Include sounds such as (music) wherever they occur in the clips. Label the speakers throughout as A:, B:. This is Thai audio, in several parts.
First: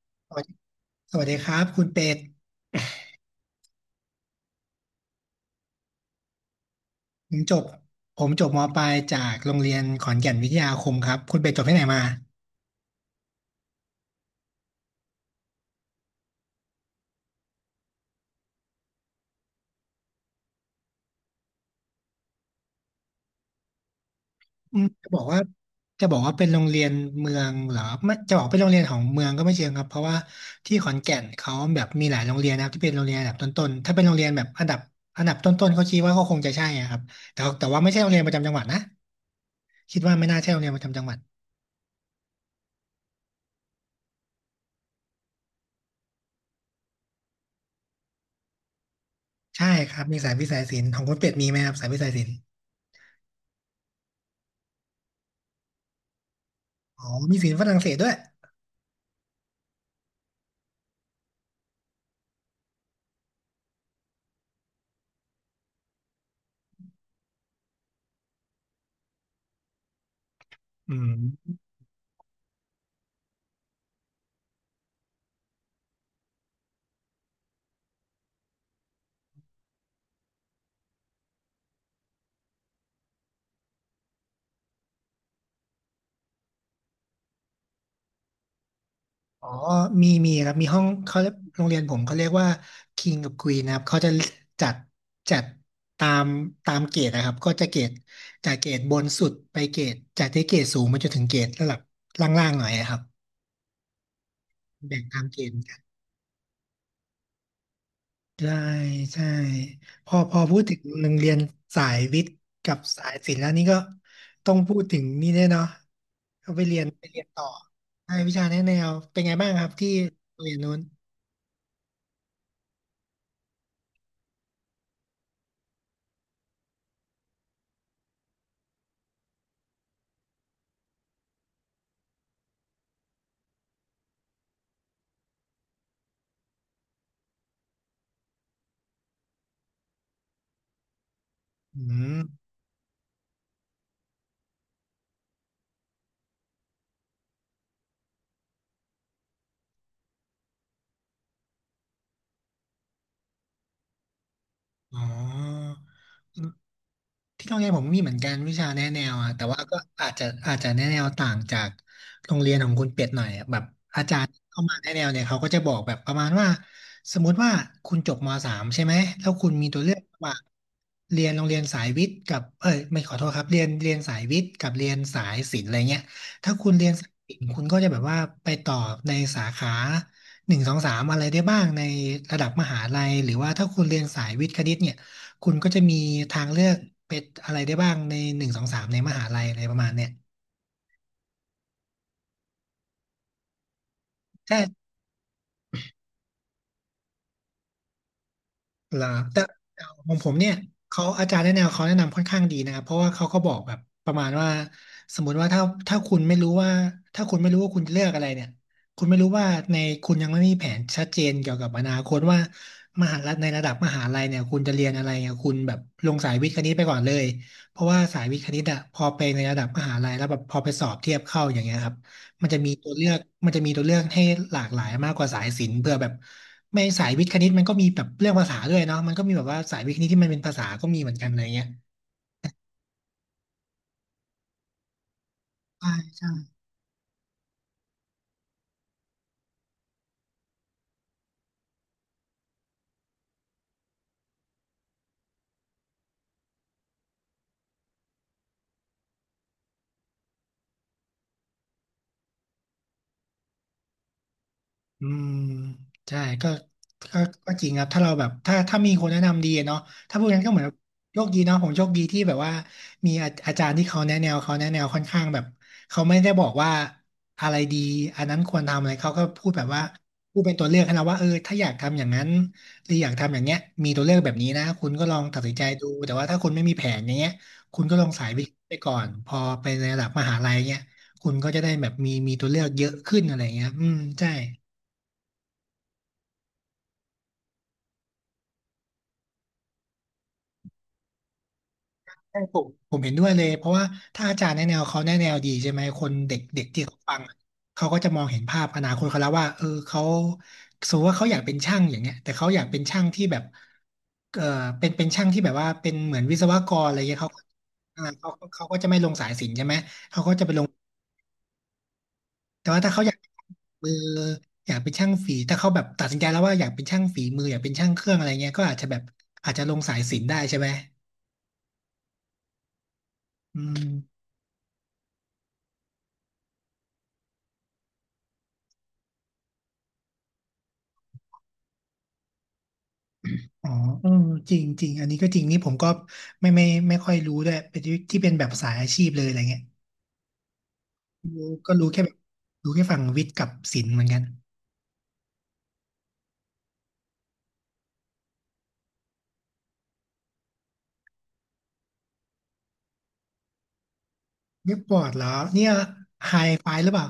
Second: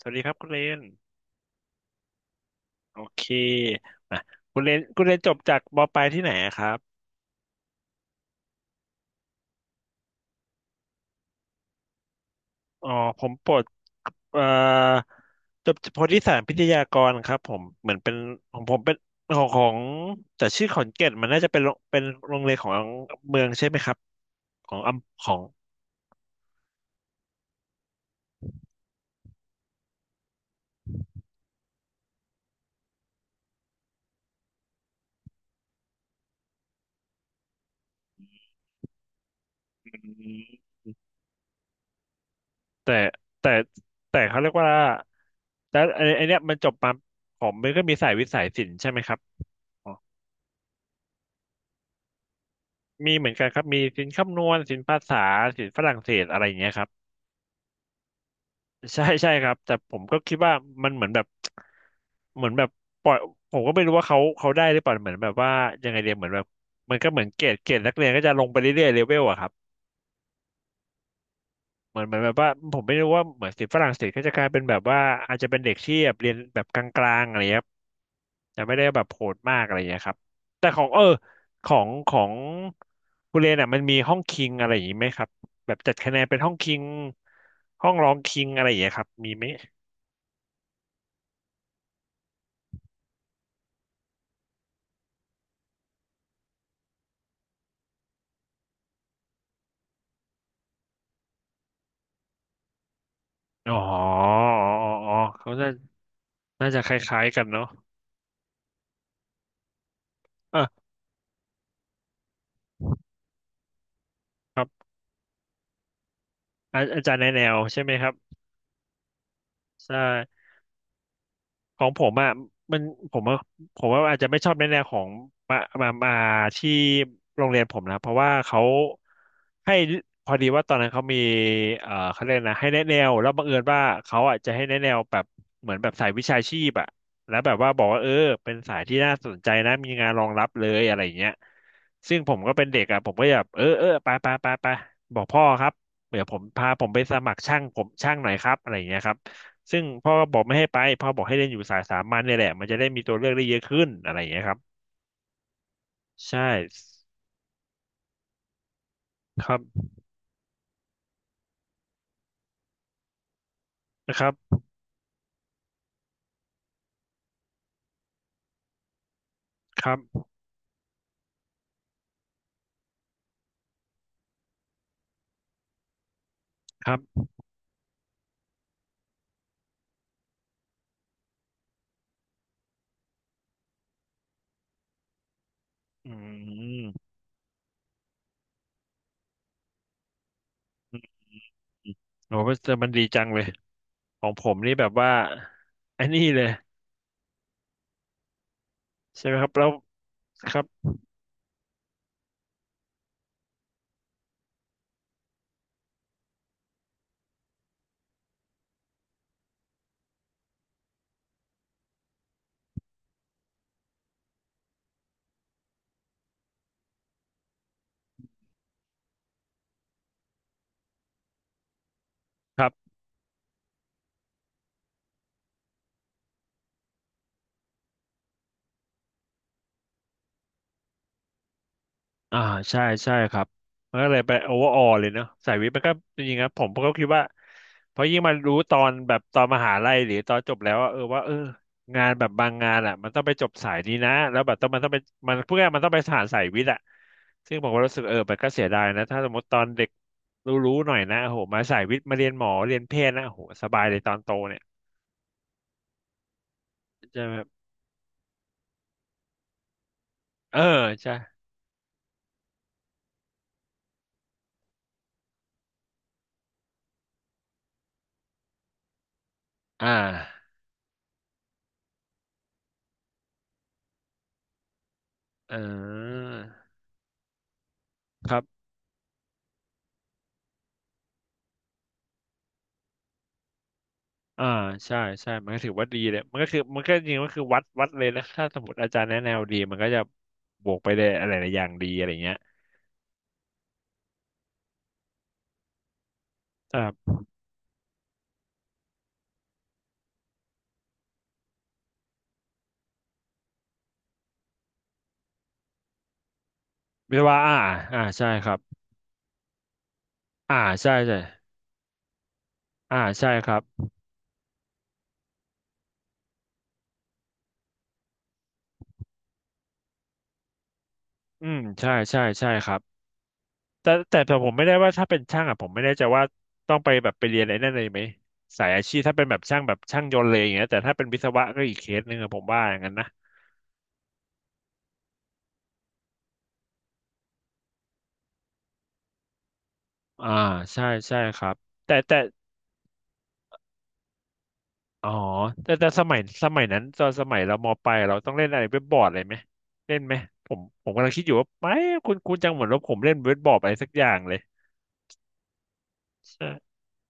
A: สวัสดีค
B: ส
A: รับ
B: วัส
A: คุณ
B: ดี
A: เรน
B: สวัสดีครับคุณเป็ด
A: โอเคอ่ะคุณเรนจบจากมปลายที่ไหนอะครับ
B: ผมจบผมจบมปลายจากโรงเรียนขอนแก่นวิทยาคมครับคุณเป็ดจบที่ไหนมา
A: อ๋อผมปลดเอ่อจบโพธิสารพิทยากรครับผมเหมือนเป็นของผมเป็นของแต่ชื่อขอนแก่นมันน่าจะเป็นโรงเรียนของเมืองใช่ไหมครับขอ
B: อื
A: ง
B: มจะบอ
A: อำ
B: ก
A: ขอ
B: ว่า
A: ง
B: จะบอกว่าเป็นโรงเรียนเมืองเหรอไม่จะบอกเป็นโรงเรียนของเมืองก็ไม่เชิงครับเพราะว่าที่ขอนแก่นเขาแบบมีหลายโรงเรียนนะครับที่เป็นโรงเรียนอันดับต้นๆถ้าเป็นโรงเรียนแบบอันดับต้นๆเขาคิดว่าก็คงจะใช่อะครับแต่ว่าไม่ใช่โรงเรียนประจำจังหวัดนะคิด
A: อื
B: ว่าไม่น่าใช่โรงเรียน
A: ม
B: ประจำจังหวัด
A: แต่แต่แต่เขาเรียกว่าแล้วไอ้เนี้ยมันจบมาผมมันก็มีสายวิทย์สัยศิลป์ใช่ไหมครับ
B: ใช่
A: อ๋
B: ค
A: อ
B: รับมีสายวิทย์สายศิลป์ของคุณเป็ดมีไหมครับสายวิทย์สายศิลป์
A: มีเหมือนกันครับมีศิลป์คำนวณศิลป์ภาษาศิลป์ฝรั่งเศสอะไรอย่างเงี้ยครับ
B: อ๋อมีศิลป์ฝรั่งเศสด้วย
A: ใช่ใช่ครับแต่ผมก็คิดว่ามันเหมือนแบบเหมือนแบบปล่อยผมก็ไม่รู้ว่าเขาได้หรือเปล่าเหมือนแบบว่ายังไงเดียเหมือนแบบมันก็เหมือนเกรดเกรดนักเรียนก็จะลงไปเรื่อยๆเลเวลอะครับ
B: อืม
A: เหมือนแบบว่าผมไม่รู้ว่าเหมือนศิษย์ฝรั่งเศสก็จะกลายเป็นแบบว่าอาจจะเป็นเด็กที่แบบเรียนแบบกลางๆอะไรเงี้ยครับแต่ไม่ได้แบบโหดมากอะไรอย่างเงี้ยครับแต่ของเออของคุณเรนอ่ะมันมีห้องคิงอะไรอย่างงี้ไหมครับแบบจัดคะแนนเป็นห้องคิงห้องรองคิงอะไรอย่างเงี้ยครับมีไห
B: อ๋
A: ม
B: อมีครับมีห้องเขาเรียกโรงเรียนผมเขาเรียกว่า King กับ Queen นะครับเขาจะจัดจัดตามตามเกรดนะครับก็จะเกรดจากเกรดบนสุดไปเกรดจากที่เกรดสูงมาจนถึงเกรดระดับล่างๆหน่อยนะครับ
A: อ๋ออ๋อ
B: แบ่ง
A: อ๋อ
B: ตามเกร
A: เขา
B: ด
A: น่า
B: กัน
A: น่าจะคล้ายๆกันเนาะ
B: ใช่ใช่พอพูดถึง
A: อ่ะ
B: โรงเรียนสายวิทย์กับสายศิลป์แล้วนี่ก็ต้องพูดถึงนี่แน่เนาะก็ไปเรี
A: อา
B: ยนไป
A: อาจาร
B: เรี
A: ย์
B: ย
A: ใน
B: น
A: แน
B: ต่อ
A: วใช่ไหมครั
B: ใช่
A: บ
B: วิชาแนะแนวเป็นไงบ้างครับที่
A: ใช่
B: โรงเรียนนู้น
A: ของผมอ่ะมันผมว่าผมว่าอาจจะไม่ชอบในแนวของมามาที่โรงเรียนผมนะเพราะว่าเขาให้พอดีว่าตอนนั้นเขามีเขาเรียกนะให้แนะแนวแล้วบังเอิญว่าเขาอ่ะจะให้แนะแนวแบบเหมือนแบบสายวิชาชีพอ่ะแล้วแบบว่าบอกว่าเออเป็นสายที่น่าสนใจนะมีงานรองรับเลยอะไรอย่างเงี้ย
B: อืม
A: ซึ่งผมก็เป็นเด็กอ่ะผมก็แบบเออเออไปไปไปไปบอกพ่อครับเดี๋ยวผมพาผมไปสมัครช่างผมช่างหน่อยครับอะไรอย่างเงี้ยครับ ซึ่งพ่อก็บอกไม่ให้ไปพ่อบอกให้เล่นอยู่สายสามัญเนี่ยแหละมันจะได้มีตัวเลือกได้เยอะขึ้นอะไรอย่างเงี้ยครับ
B: อ๋อ
A: ใช่
B: ที่โรงเรียนผมมีเหมือนกันวิชาแนะแนวอะแต่
A: ครั
B: ว่าก็
A: บ
B: อาจจะแนะแนวต่างจากโรงเรียนของคุณเป็ดหน่อยอะแบบอาจา
A: นะค
B: ร
A: รั
B: ย์
A: บ
B: เข้ามาแนะแนวเนี่ยเขาก็จะบอกแบบประมาณว่าสมมุติว่าคุณจบมสามใช่ไหมแล้วคุณมีตัว
A: ค
B: เลื
A: รั
B: อกระห
A: บ
B: ว่างเรียนโรงเรียนสายวิทย์กับเอ้ยไม่ขอโทษครับเรียนสายวิทย์กับเรียนสายศิลป์อะไรเงี้ยถ้าคุณเรี
A: ค
B: ยน
A: รับ
B: สายศิลป์คุณก็จะแบบว่าไปต่อในสาขาหนึ่งสองสามอะไรได้บ้างในระดับมหาลัยหรือว่าถ้าคุณเรียนสายวิทย์คณิตเนี่ย คุณก็จะมี
A: อื
B: ทางเลือก
A: ม
B: เป็นอะไรได้บ้างในหนึ่งสองสามในมหาลัยอะไรประมาณเนี่ย
A: อืมโอ้แต่มันดีจังเลยของผมนี่แบ
B: ใช่
A: บว่าไอ้นี่เลย
B: เหรอ
A: ใช่ไหม
B: แต่
A: ครับแล้ว
B: ของผมเนี่
A: ค
B: ย
A: รับ
B: เขาอาจารย์แนะแนวเขาแนะนำค่อนข้างดีนะครับเพราะว่าเขาก็บอกแบบประมาณว่าสมมติว่าถ้าคุณไม่รู้ว่าถ้าคุณไม่รู้ว่าคุณจะเลือกอะไรเนี่ยคุณไม่รู้ว่าในคุณยังไม่มีแผนชัดเจนเกี่ยวกับอนาคตว่ามหาลัยในระดับมหาลัยเนี่ยคุณจะเรียนอะไรเนี่ยคุณแบบลงสายวิทย์คณิตไปก่อนเลยเพราะว่าสายวิทย์คณิตอะพอไปในระดับมหาลัยแล้วแบบพอไปสอบเทียบเข้าอย่างเงี้ยครับ มันจะ
A: ครั
B: มีตั
A: บ
B: วเลือกมันจะมีตัวเลือกให้หลากหลายมากกว่าสายศิลป์เพื่อแบบไม่สายวิทย์คณิตมันก็มีแบบเรื่องภาษาด้วยเนาะมันก็มีแบบว่าสายวิทย์คณิตที่มันเป็นภาษาก็มีเหมือนกันอะไรเงี้ย
A: อ่าใช่ใช่ครับมันก็เลยไปโอเวอร์ออลเลยเนาะสายวิทย์มัน
B: ใช่
A: ก็จ
B: ใช่
A: ริงๆนะผมก็คิดว่าเพราะยิ่งมารู้ตอนแบบตอนมหาลัยหรือตอนจบแล้วว่าเออว่าเอองานแบบบางงานอ่ะมันต้องไปจบสายนี้นะแล้วแบบต้องมันต้องไปมันพวกนี้มันต้องไปสานสายวิทย์อ่ะซึ่งผมก็รู้สึกเออมันก็เสียดายนะถ้าสมมติตอนเด็กรู้ๆหน่อยนะโอ้โหมาสายวิทย์มาเรียนหมอเรียนแพทย์นะโอ้โหสบายเลยตอนโตเนี่ย
B: อืมใช่ก็
A: ใช่ไหม
B: ก็จริงครับถ้าเราแบบถ้ามีคนแนะนำดีเนาะถ้าพูดงั้นก็
A: เอ
B: เหมื
A: อ
B: อน
A: ใช่
B: โชคดีเนาะผมโชคดีที่แบบว่ามีอาอาจารย์ที่เขาแนะแนวเขาแนะแนวค่อนข้างแบบเขาไม่ได้บอกว่าอะไรดีอันนั้นควรทำอะไรเขาก็พูดแบบว่า
A: อ่
B: พูด
A: า
B: เป็นตัวเลือกให้เราว่าเออถ้าอยากทำอย่างนั้นหรืออยากทำอย่างเงี้ยมีตัวเลือกแบบนี้นะคุณก็ลองตัดสิ
A: เอ
B: นใจดูแต่ว่าถ้าคุณไม่
A: อ
B: มีแผนอย่างเงี้ยคุณก็ลองสาย
A: ครั
B: วิทย์
A: บ
B: ไปก่อนพอไประดับมหาลัยเงี้ยคุณก็จะได้แบบมีตัวเลือกเยอะขึ้นอะไรเงี้ยอืมใช่
A: อ่าใช่ใช่มันก็ถือว่าดีเลยมันก็คือมันก็จริงๆก็คือวัดเลยนะถ้าสมมติอาจารย์แนะแนวดีมันก็จะบวกไปได้อะไรหลายอย่างดีอะไรเงี้ย
B: ใช่ผมเห็นด้วยเลยเพราะว่าถ้าอาจารย์แนะแนวเขาแนะแนวดีใช่ไหมคนเด็กเด็ก
A: ค
B: ที่
A: รั
B: เขาฟั
A: บ
B: งอะเขาก็จะมองเห็นภาพอนาคตเขาแล้วว่าเออเขาสมมติว่าเขาอยากเป็นช่างอย่างเงี้ยแต่เขาอยากเป็นช่างที่แบบเออเป็นช่างที่แบบว่าเป็นเหมือนวิศวกรอะไรเงี้
A: วิ
B: ย
A: ศ
B: เขา
A: วะอ่าอ่า
B: อ่า
A: ใช่
B: เขา
A: ครั
B: เขาก็
A: บ
B: จะไม่ลงสายศิลป์ใช่ไหม
A: อ่าใช่ใช่
B: แต่ว่าถ้า
A: อ่า
B: เขาอยากเป็
A: ใช่
B: น
A: ครับ
B: มืออยากเป็นช่างฝีถ้าเขาแบบตัดสินใจแล้วว่าอยากเป็นช่างฝีมืออยากเป็นช่างเครื่องอะไรเงี้ยก็อาจจะแบบอาจจะลงสายศิลป์ได้ใช่ไหม
A: อืมใช่ใช่ใช่ครับ
B: อืม
A: แต่ผมไม่ได้ว่าถ้าเป็นช่างอ่ะผมไม่แน่ใจว่าต้องไปแบบไปเรียนอะไรนั่นเลยไหมสายอาชีพถ้าเป็นแบบช่างแบบช่างยนต์เลยอย่างเงี้ยแต่ถ้าเป็นวิศวะก็อีกเคสหนึ่งอะผมว่าอย่างนั้นนะ
B: อ๋อเออจริงจริงอันนี้ก็จริงนี่ผมก็ไม่ค่อยรู้ด้วยเป็นที่ที่เป็นแบบสายอาชีพเลยอะไรเงี้ย
A: อ่าใช่ใช่ครั
B: รู้
A: บ
B: ก็รู้
A: แต่
B: แค่แบบ
A: แต่
B: รู้แค่ฝั่งวิทย์กับศิลป์เหมือนกัน
A: อ๋อแต่แต่สมัยนั้นตอนสมัยเรามปลายเราต้องเล่นอะไรเว็บบอร์ดอะไรไหมเล่นไหมผมกำลังคิดอยู่ว่าไม่คุณจังเหมือนว่าผมเล่นเว็บบอร์ดอะไรสักอย่างเลย
B: เว็บบอร์ดเหรอเนี่ยไฮ
A: ใช่
B: ไฟหรือเปล่า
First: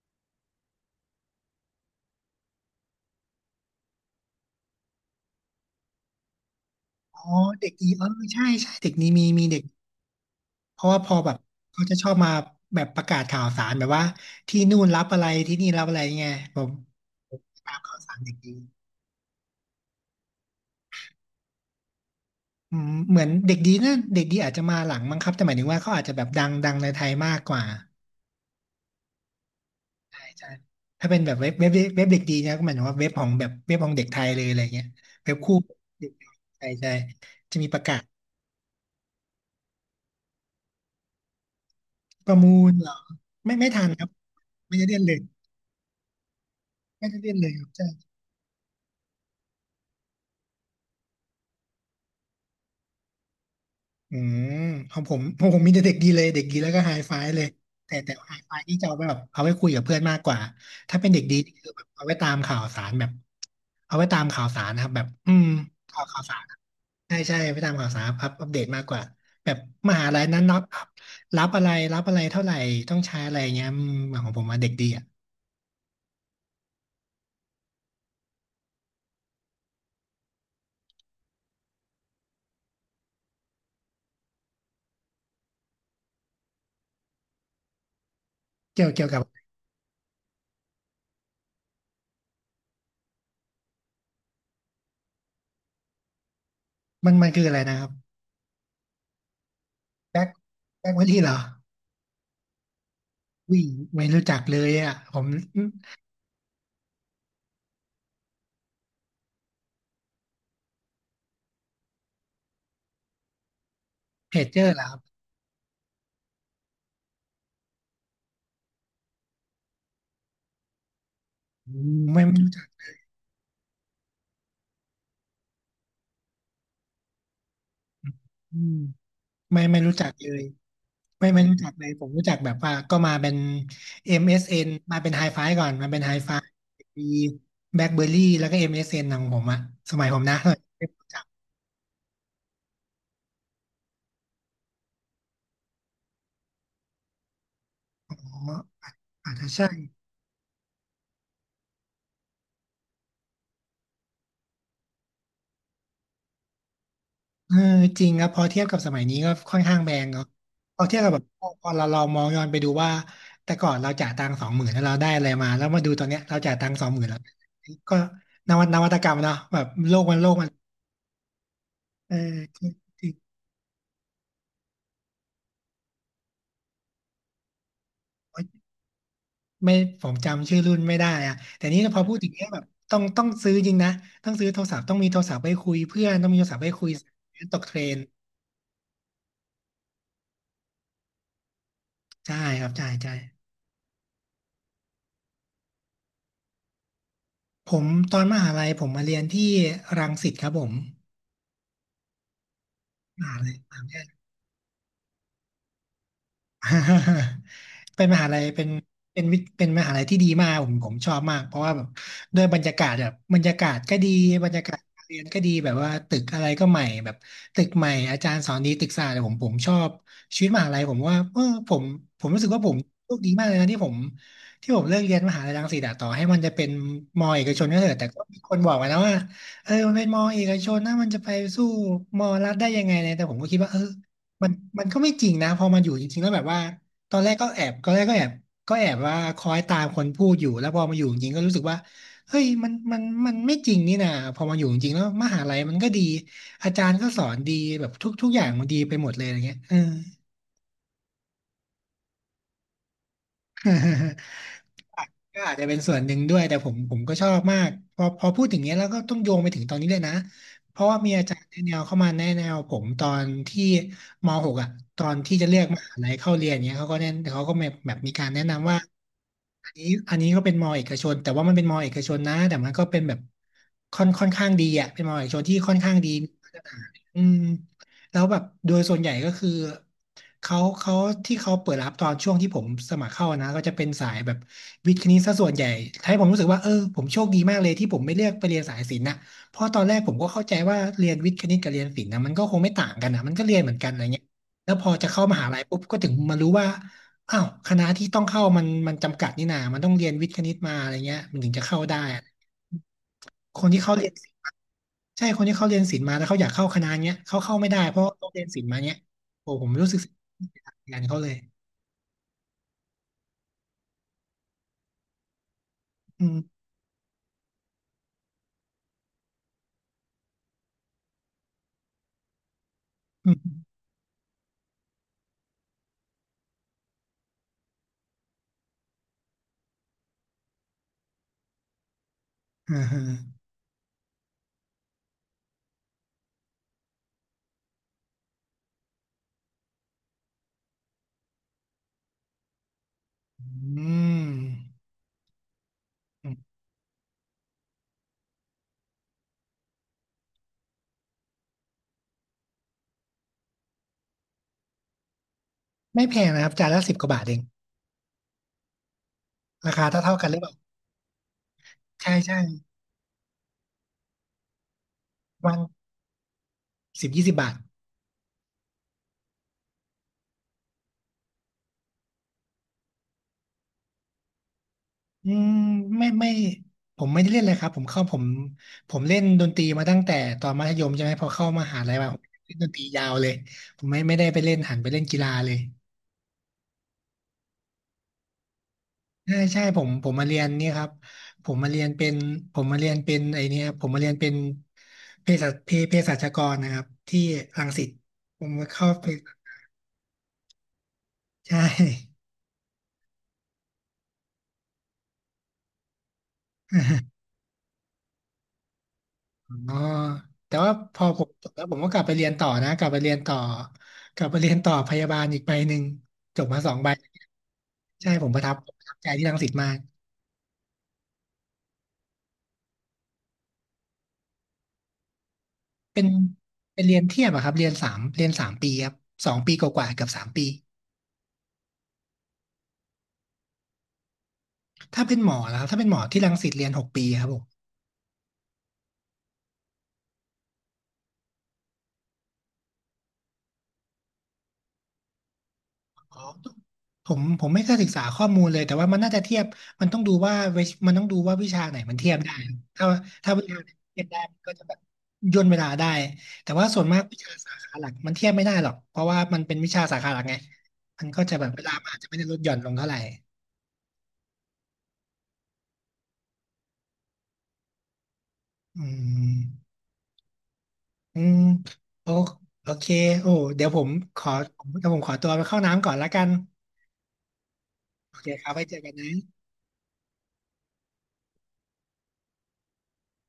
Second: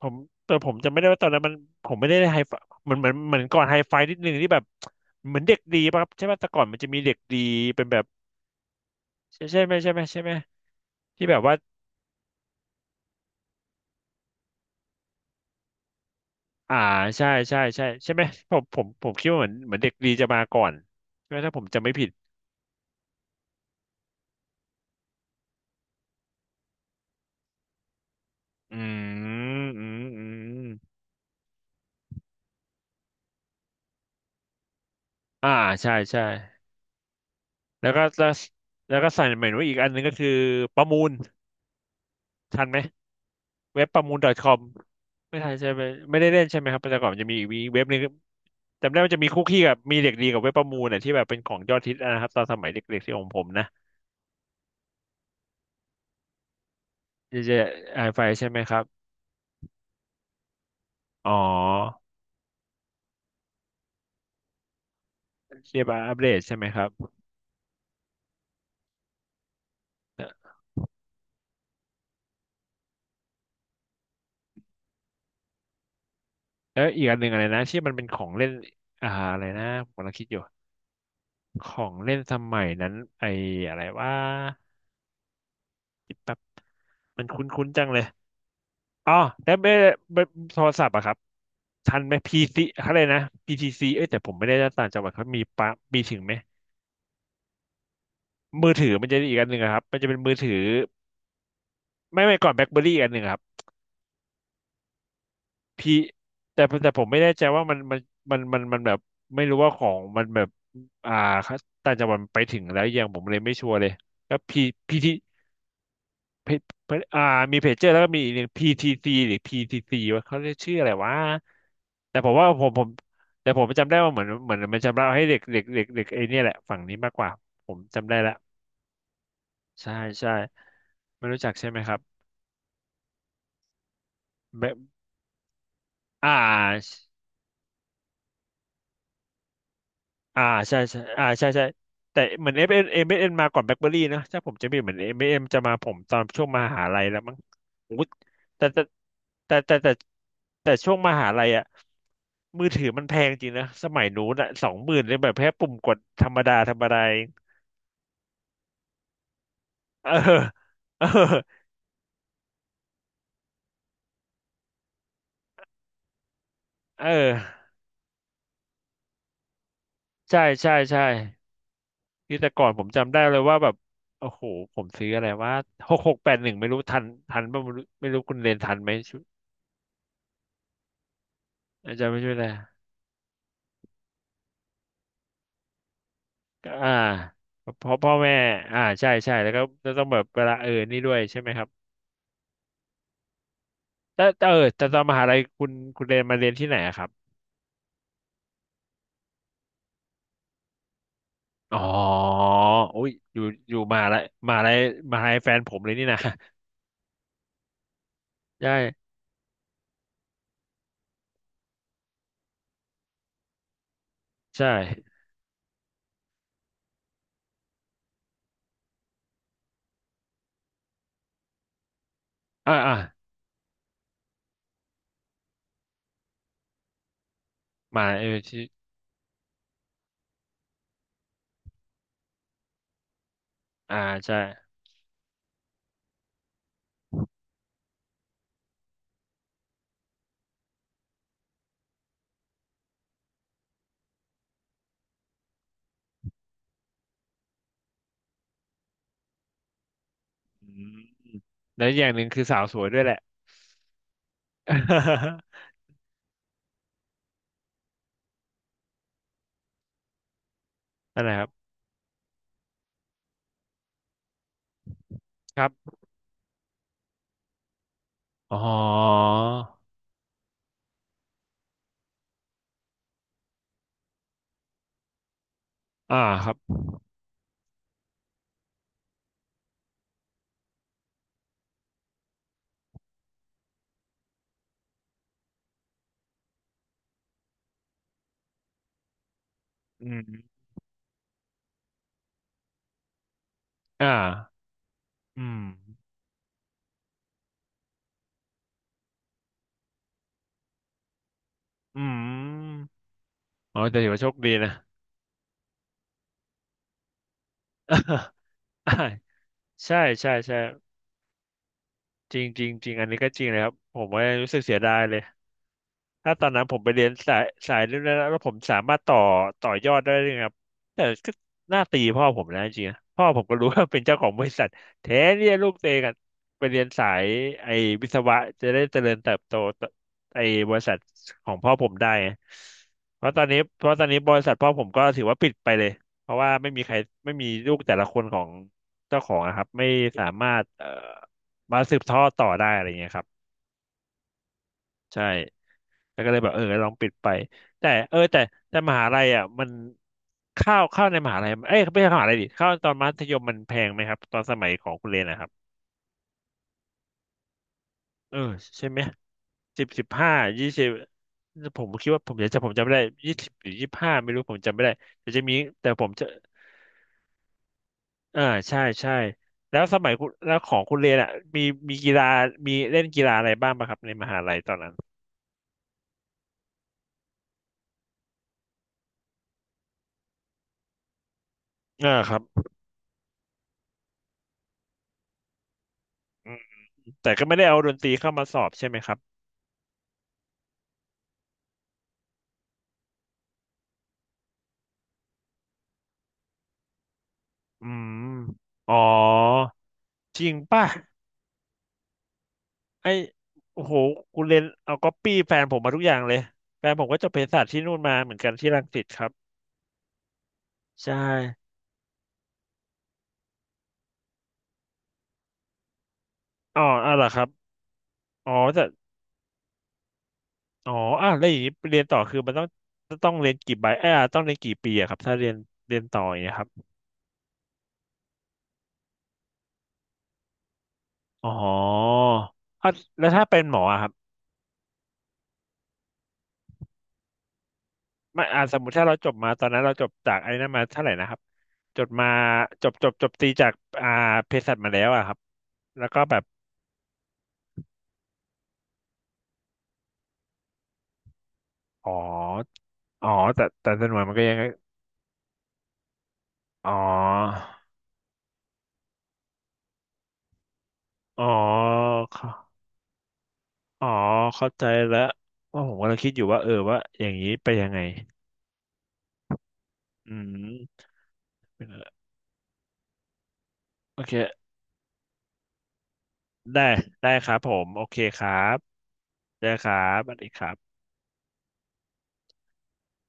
A: ผมแต่ผมจำไม่ได้ว่าตอนนั้นมันผมไม่ได้ไฮไฟเมันเหมือนก่อนไฮไฟนิดนึงที่แบบเหมือนเด็กดีป่ะครับใช่ป่ะแต่ก่อนมันจะมีเด็ก
B: อ๋อ
A: ดี
B: เด็ก
A: เป็น
B: ดี
A: แบ
B: เอ
A: บ
B: อใช่ใช่เด็กนี้มี
A: ใช่
B: มีเด็
A: ใช่
B: ก
A: ไหมใช่ไหมใช่ไหม
B: เพราะว่าพอ
A: ที่
B: แบ
A: แบ
B: บ
A: บว่า
B: เขาจะชอบมาแบบประกาศข่าวสารแบบว่าที่นู่นรับอะไรที่นี่รับอะไรไงผม
A: อ่าใช่
B: ผม
A: ใช่
B: ตาม
A: ใช่
B: ข่าว
A: ใช่
B: สาร
A: ไหม
B: เด็กดี
A: ผมคิดว่าเหมือนเด็กดีจะมาก่อนใช่ไหมถ้าผมจำไม่ผิด
B: อืมเหมือนเด็กดีนะเด็กดีอาจจะมาหลังมั้งครับแต่หมายถึงว่าเขาอาจจะแบบดังดังในไทยมากกว่า
A: อืมอืม
B: ใช่
A: อื
B: ใช่
A: ม
B: ถ้าเป็นแบบเว็บเด็กดีนะก็หมายถึงว่าเว็บของแบบเว็บของเด็กไทยเลยอะไรเงี้ยเว็บ
A: อ่า
B: คู่
A: ใช่
B: เด็ก
A: ใช่
B: ไทยใช่จะมีประ
A: แล้ว
B: กาศ
A: ก็แล้วแล้วก็สั่งเหมือนว่าอีกอันหนึงก็คือประมูล
B: ประมู
A: ทัน
B: ล
A: ไหม
B: เหรอไม่
A: เว็
B: ทั
A: บ
B: น
A: ป
B: ค
A: ระ
B: รับ
A: มูล .com
B: ไม่ได้เล่นเลย
A: ไม่ทันใช่ไหมไม่ได้เล่นใช่ไหมครับแต่ก่
B: ไม่
A: อนมั
B: ได้
A: นจะ
B: เล่
A: มี
B: น
A: อี
B: เล
A: ก
B: ยครับ
A: เว็บ
B: ใช่
A: หนึงจำได้ว่าจะมีคุกกี้กับมีเด็กดีกับเว็บประมูลเนี่ยที่แบบเป็นของยอดฮิตนะครับตอนสมัยเด็กๆที่ของผมนะ
B: อืมของผมมีแต่เด็กดีเลยเด็กดีแล้วก็ไฮไฟ
A: จะ
B: เลย
A: จะ
B: แต่
A: ไอ
B: แต่
A: ไฟ
B: ไฮ
A: ใช่
B: ไฟ
A: ไหมค
B: ที่
A: รับ
B: จะเอาไปแบบเอาไว้คุยกับเพื่อนมากกว่าถ้าเป็นเด็ก
A: อ๋อ
B: ดีนี่คือแบบเอาไว้ตามข่าวสารแบบเอาไว้ตามข่าวสารนะครับแบบอืม
A: เรียกว่า
B: ข่าว
A: อัป
B: ข่าว
A: เด
B: สา
A: ต
B: ร
A: ใช่ไหมครับ
B: ใช่ใช่ไปตามข่าวสารอัพอัปเดตมากกว่าแบบมหาลัยนั้นรับรับอะไรรับอะไรเท่าไหร่ต้องใช้อะไรเงี้ยอืมของผมมาเด็กดีอ่ะ
A: แล้วอีกอันหนึ่งอะไรนะที่มันเป็นของเล่นอะไรนะผมกำลังคิดอยู่ของเล่นสมัยนั้นไออะไรว่าแป๊บมันคุ้นๆจังเลย
B: เกี่ยว
A: อ๋อ
B: กับ
A: แล้วไม่โทรศัพท์อะครับทันไหม PC อะไรนะ PTC เอ้ยแต่ผมไม่ได้ต่างจังหวัดเขามีปะมีถึงไหม
B: มันคืออะไรนะครับ
A: มือถือมันจะอีกอันหนึ่งอะครับมันจะเป็น
B: แบ็ค
A: มือถือ
B: แบ็คไวที่เหรอ
A: ไม่ก่อนแบล็คเบอรี่อีกอันหนึ่งอะครับ
B: วิ่งไม่รู้จักเลยอ่ะผม
A: พี่แต่ผมไม่แน่ใจว่ามันมันแบบไม่รู้ว่าของมันแบบอ่าต่างจังหวัดมันไปถึงแล้วยังผมเลยไม่ชัวร์เลย
B: เพ
A: แล้ว
B: จ
A: P
B: เจอร์เหรอครับ
A: PT เพอ่ามีเพจเจอร์แล้วก็มีอีกหนึ่ง PTC หรือ PTC ว่าเขาเรียกชื่ออะไรวะ
B: อืม
A: แต่
B: ไม่
A: ผม
B: ไม่
A: ว่า
B: รู้จั
A: ผ
B: ก
A: มผมแต่ผมจำได้ว่าเหมือนมันจำเราให้เด็กเด็กเด็กเด็กไอ้เนี่ยแหละฝั่งนี้มากกว่าผมจำได้ละ
B: อืมไม่
A: ใช่
B: รู้จักเล
A: ใช่
B: ย
A: ไม่
B: ไม่
A: รู้
B: ไม่
A: จัก
B: รู้จั
A: ใช่
B: ก
A: ไหม
B: เลย
A: ครับ
B: ผมรู้จักแบบว่าก็มาเป็น
A: แบ
B: MSN ม
A: บ
B: เอสเอ็นมาเป็นไฮไฟก่อนมาเป็นไฮ
A: อ่
B: ไฟ
A: า
B: มีแบล็คเบอร์รี่แล้วก็ MSN ของผมอะสมัยผมนะ
A: อ่า
B: สมัย
A: ใช่
B: ไม่
A: ใช่
B: รู้จัก
A: อ่าใช่ใช่แต่เหมือนเอฟมเอ็มเอ็มเอ็มมาก่อนแบล็คเบอรี่นะถ้าผมจะไม่ผิดเหมือนเอ็มเอ็มจะมาผมตอนช่วงมหาลัยแล้วมั้งโอ้โหแต่แต่
B: อาจจะ
A: แต่
B: ใช่
A: แต่แต่แต่ช่วงมหาลัยอะมือถือมันแพงจริงนะสมัยนู้นอะสองหมื่นเลยแบบแค่ปุ่มกดธรรมดาเอง
B: เออจริงครับพอเทียบกับสมัยนี้ก็ค่อนข้างแพง
A: เออ
B: ครับพอเทียบ
A: เออ
B: กับแบบพอเรามองย้อนไปดูว่าแต่ก่อนเราจ่ายตังค์สองหมื่นแล้วเราได้อะไรมาแล้วมาดูตอนเนี้ยเราจ่ายตังค์สองหมื่
A: เอ
B: นแล้ว
A: อ
B: ก็นวัตกรรมเนาะแบบโลกมันโลก
A: ใช่
B: มัน
A: ใช่ใช่
B: เออ
A: ที่แต่ก่
B: คื
A: อ
B: อ
A: นผม
B: คือ
A: จำได้เลยว่าแบบโอ้โหผมซื้ออะไรว่าหกแปดหนึ่งไม่รู้ทันป่ะไม่รู้คุณเรนทันไหมชุด
B: ไม่ผมจำชื่อรุ่นไม่ได้อะแต่นี่
A: อา
B: พอ
A: จาร
B: พู
A: ย์
B: ด
A: ไม่
B: ถึ
A: ช่
B: ง
A: วย
B: เนี้
A: แล
B: ยแบบต้องซื้อจริงนะต้องซื้อโทรศัพท์ต้องมีโทรศัพท์ไปคุยเพื่อนต้องมีโทรศัพท์ไปคุ
A: อ่า
B: ยตกเทร
A: เพ
B: น
A: ราะพ่อแม่ใช่ใช่แล้วก็จะต้องแบบเวลาเออนี่ด้วยใช่ไหมครับ
B: ใช่ครับใช่ใช่
A: แต่เออแต่ตอนมหาลัยคุณเรียนมาเรียนที่ไหนอะครับ
B: ผมตอนมหาลัยผมมาเรียนที่รังสิตครับผม
A: อ๋ออุ้ย
B: มหา
A: อยู่
B: ลัย
A: อยู่มหาลัยมหาลัยมหาลัยแฟนผมเลยนี่นะ
B: (laughs) เป็นมหาลัย
A: (laughs) ใช่
B: เป็นมหาลัยที่ดีมากผมชอบมากเพราะว่าแบบด้วยบรรยากาศแบบบรรยากาศก็ดีบรรยา
A: ใช่
B: กาศการเรียนก็ดีแบบว่าตึกอะไรก็ใหม่แบบตึกใหม่อาจารย์สอนดีตึกสะอาดผมชอบชีวิตมหาลัยผมว่าเออผมผมรู้สึกว่าผ
A: อ่า
B: ม
A: อ่า
B: โชคดีมากเลยนะที่ผมเลือกเรียนมหาลัยรังสิตอะต่อให้มันจะเป็นมอเอกชนก็เถอะแต่
A: มา
B: ก็
A: เออ
B: มีคน
A: ที่
B: บอกมานะว่าเออมันเป็นมอเอกชนนะมันจะไปสู้มอรัฐได้ยังไงเนี่ยแต่ผมก็คิดว่าเออ
A: อ่าใช่
B: มันมันก็ไม่จริงนะพอมันอยู่จริงๆแล้วแบบว่าตอนแรกก็แอบว่าคอยตามคนพูดอยู่แล้วพอมาอยู่จริงๆก็รู้สึกว่าเฮ้ยมันไม่จริงนี่นะพอมาอยู่จริงๆแล้วมหาลัยมันก็ดีอาจารย์ก็สอนดีแบบทุกอย่างมันดีไปหมดเลยอะไรเงี้ยเออ
A: อืมแล้วอย่างหนึ่งคือสาวสวยด้วยแหละ
B: (laughs) ก็อาจจะ
A: (laughs)
B: เป็นส่วนหนึ่งด้วยแต่ผมก็ชอบมากพอพูดถึงเนี้ยแล้วก็ต้องโยงไปถึงตอนนี้เลยนะเพราะว่ามี
A: นั่
B: อา
A: นแห
B: จา
A: ละค
B: ร
A: รั
B: ย์
A: บ
B: แนะแนวเข้ามาแนะแนวผมตอนที่มหกอ่ะตอนที่จะเลื
A: ค
B: อก
A: รั
B: ม
A: บ
B: หาลัยเข้าเรียนเนี้ยเขาก็แนะเขาก็แบบแบบมีการแนะ
A: อ๋อ
B: นำว่าอันนี้อันนี้ก็เป็นมอเอกชนแต่ว่ามันเป็นมอเอกชนนะแต่มันก็เป็นแบบค่อนข้างดีอ่ะเป็นมอเอกชนที่ค่อนข้างดี
A: อ่าครับ
B: อืมแล้วแบบโดยส่วนใหญ่ก็คือเขาที่เขาเปิดรับตอนช่วงที่ผมสมัครเข้านะก็จะเป็นสายแบบวิทย์คณิตซะส่วนใหญ่ให้ผมรู้สึกว่าเออผมโชคดีมากเลยที่ผมไม่เลือกไปเรียนสายศิลป์นะเพราะตอนแรก
A: อื
B: ผม
A: ม
B: ก็เข้าใจว่าเรียนวิทย์คณิตกับเรียนศิลป์นะมันก็คงไม่ต่างกันนะมันก็เรียนเหมือนกันอะไร
A: อ่า
B: เงี้ยแล้วพอจะเข้ามหา
A: อื
B: ลัย
A: ม
B: ปุ๊บก็ถึงมารู้ว่า อ้าวคณะที่ต้องเข้ามันจำกัดนี่นามันต้องเรียนวิทย์คณิตมาอะไรเงี้ยมันถึงจะเข้าได้
A: อื
B: อะ
A: ม
B: คน
A: อ๋
B: ที่
A: อ
B: เขา
A: แต่
B: เรี
A: ถื
B: ย
A: อ
B: น
A: ว่าโชคดีนะ
B: ใช่คนที่เขาเรียนศิลป์มาแล้วเขาอยากเข้าคณะเนี้ยเขาเข้าไม่ได้เพราะเขาเรียนศิลป์มาเนี้
A: อ่า
B: ยโอ้ผมรู้
A: ใช่
B: สึกเสี
A: ใช่ใช่
B: ยดายงานเขาเลย
A: จริงจริงจริงอันนี้ก็จริงเลยครับผมว่ารู้สึกเสียดายเลย
B: อื
A: ถ้าตอนนั้
B: ม
A: นผมไปเรียนสายเรื่องนั้นแล้วแล้วผมสามารถต่อยอดได้ด้วยครับแต่ก็น่าตีพ่อผมนะจริงๆนะพ่อ
B: อืม
A: ผมก็รู้ว่าเป็นเจ้าของบริษัทแท้เนี่ยลูกเตะกันไปเรียนสายไอ้วิศวะจะได้เจริญเติบโตต่อไอ้บริษัทของพ่อผมได้
B: อ่าฮะ
A: เพราะตอนนี้เพราะตอนนี้บริษัทพ่อผมก็ถือว่าปิดไปเลยเพราะว่าไม่มีใครไม่มีลูกแต่ละคนของเจ้าของนะครับไม่สามารถมาสืบทอดต่อได้อะไรเงี้ยครับ
B: อืม
A: ใช่ แล้ว
B: อื
A: ก็เล
B: ม
A: ยแบบเออลองปิดไปแต่เออแต่มหาลัยอ่ะมันข้าวในมหาลัยเอ้ยไม่ใช่มหาลัยดิข้าวตอนมัธยมมันแพงไหมครับตอนสมัยของคุณเรนนะครับ
B: ไม่แพงนะครับจานละสิบกว่าบาทเอง
A: เออใช่ไหม
B: ราคาเท่า
A: สิบ
B: เท่ากัน
A: ห้า
B: หรือเปล่า
A: ยี่สิบผมคิ
B: ใช่
A: ดว่าผ
B: ใช่
A: มจะจะผมจำไม่ได้ยี่สิบหรือยี่สิบห้าไม่รู้ผมจำไม่ได้แต่จะ
B: วั
A: มี
B: น
A: แต่ผมจะ
B: สิบยี่สิบบาท
A: อ่าใช่ใช่แล้วสมัยคุณแล้วของคุณเรยนอ่ะมีมีกีฬามีเล่นกีฬาอะไรบ้างปะครับในมหาลัยตอนนั้น
B: อืมไม่ไม่ผมไม่ได้เล่นเลยครับผมเข้าผมเล่นดนตรีมาตั้งแต่ตอนมัธยมใช่ไหมพอเข้ามหาลัยมา
A: อ่า
B: ผม
A: ครับ
B: เล่นดนตรียาวเลยผมไม่ได้ไปเล่นหันไปเล่นกีฬาเลย
A: อืมแต่ก็ไม่ได้เอาดนตรีเข้ามาสอบใช่ไหมครับ
B: ใช่ใช่ผมมาเรียนเนี่ยครับผมมาเรียนเป็นผมมาเรียนเป็นไอเนี่ยผมมาเรียนเป็นเภสัชกรนะครับที่รังสิ
A: อื
B: ต
A: ม
B: ผมมาเข้า
A: อ๋อ จริงป่ะ
B: ใช่
A: ไอโอ้โหกูเรียนเอาก๊อปปี้แฟนผมมาทุกอย่างเลยแฟนผมก็จบเภสัชที่นู่นมาเหมือนกันที่รังสิตครับ
B: อ๋อแต่ว่าพอ
A: ใช่
B: ผมจบแล้วผมก็กลับไปเรียนต่อนะ กลับไปเรียนต่อ กลับไปเรียนต่อพยาบาลอีกใบหนึ่งจบมาสอง
A: อ๋อ
B: ใบ
A: อ๋อเหรอครับ
B: ใช่ผมประ
A: อ๋
B: ทั
A: อ
B: บป
A: แต่
B: ระทับใจที่รังสิตมาก
A: อ๋ออ่ะแล้วอย่างนี้เรียนต่อคือมันต้องต้องเรียนกี่ใบเอ้ยอ่ะต้องเรียนกี่ปีอะครับถ้าเรียนเรี
B: เป็
A: ยน
B: น
A: ต่ออย่างเงี้ยครับ
B: เป็นเรียนเทียบอะครับเรียนสามปีครับ2 ปีกว่าๆเกือบสามปี
A: อ๋ออ่ะแล้วถ้าเป็นหมออะครับ
B: ถ้าเป็นหมอแล้วครับถ้าเป็นหมอที่รังสิตเรียน6 ปีครับผม
A: ไม่อ่ะสมมติถ้าเราจบมาตอนนั้นเราจบจากไอ้นั่นมาเท่าไหร่นะครับจบมาจบจบตีจากอ่าเภสัชมาแล้วอะครับแล้ว
B: อ๋อ
A: ก็แบบ
B: ผมไม่เคยศึกษาข้อมูลเลยแต่ว่ามันน่าจะเทียบมันต้องดูว่าวิมันต้องดูว่าวิชาไหนมันเที
A: อ๋อ
B: ยบได้ถ้า
A: อ๋อ
B: ถ้าวิชา
A: แต่
B: ไหน
A: แต่
B: เทียบ
A: จำน
B: ได้
A: วนใหญ่มัน
B: มัน
A: ก็
B: ก็
A: ยัง
B: จะแบบย่นเวลาได้แต่ว่าส่วน
A: อ๋อ
B: มากวิชาสาขาหลักมันเทียบไม่ได้หรอกเพราะว่ามันเป็นวิชาสาขาหลักไงมันก็จะ
A: อ๋
B: แบ
A: อ
B: บเวลามันอาจจะไม่ได้ลดหย่อนล
A: เข้า
B: งเท่าไหร่
A: อ๋อ เข้าใจแล้วว่าะผมกำลังคิดอยู่ว่า เออว่าอย่างนี้ไปยังไง
B: อืม
A: อืม
B: อืม
A: เป็นอะไร
B: โอโอเคโอ้เดี๋ยวผมข
A: โอ
B: อ
A: เค
B: เดี๋ยวผมขอตัวไปเข้าน้ำก่อนละกัน
A: ได้ ได้ครับผม โอ
B: โอ
A: เค
B: เค
A: ค
B: ครั
A: รั
B: บไว้เจ
A: บ
B: อกันนะ
A: ได้ครับสวัสดีครับ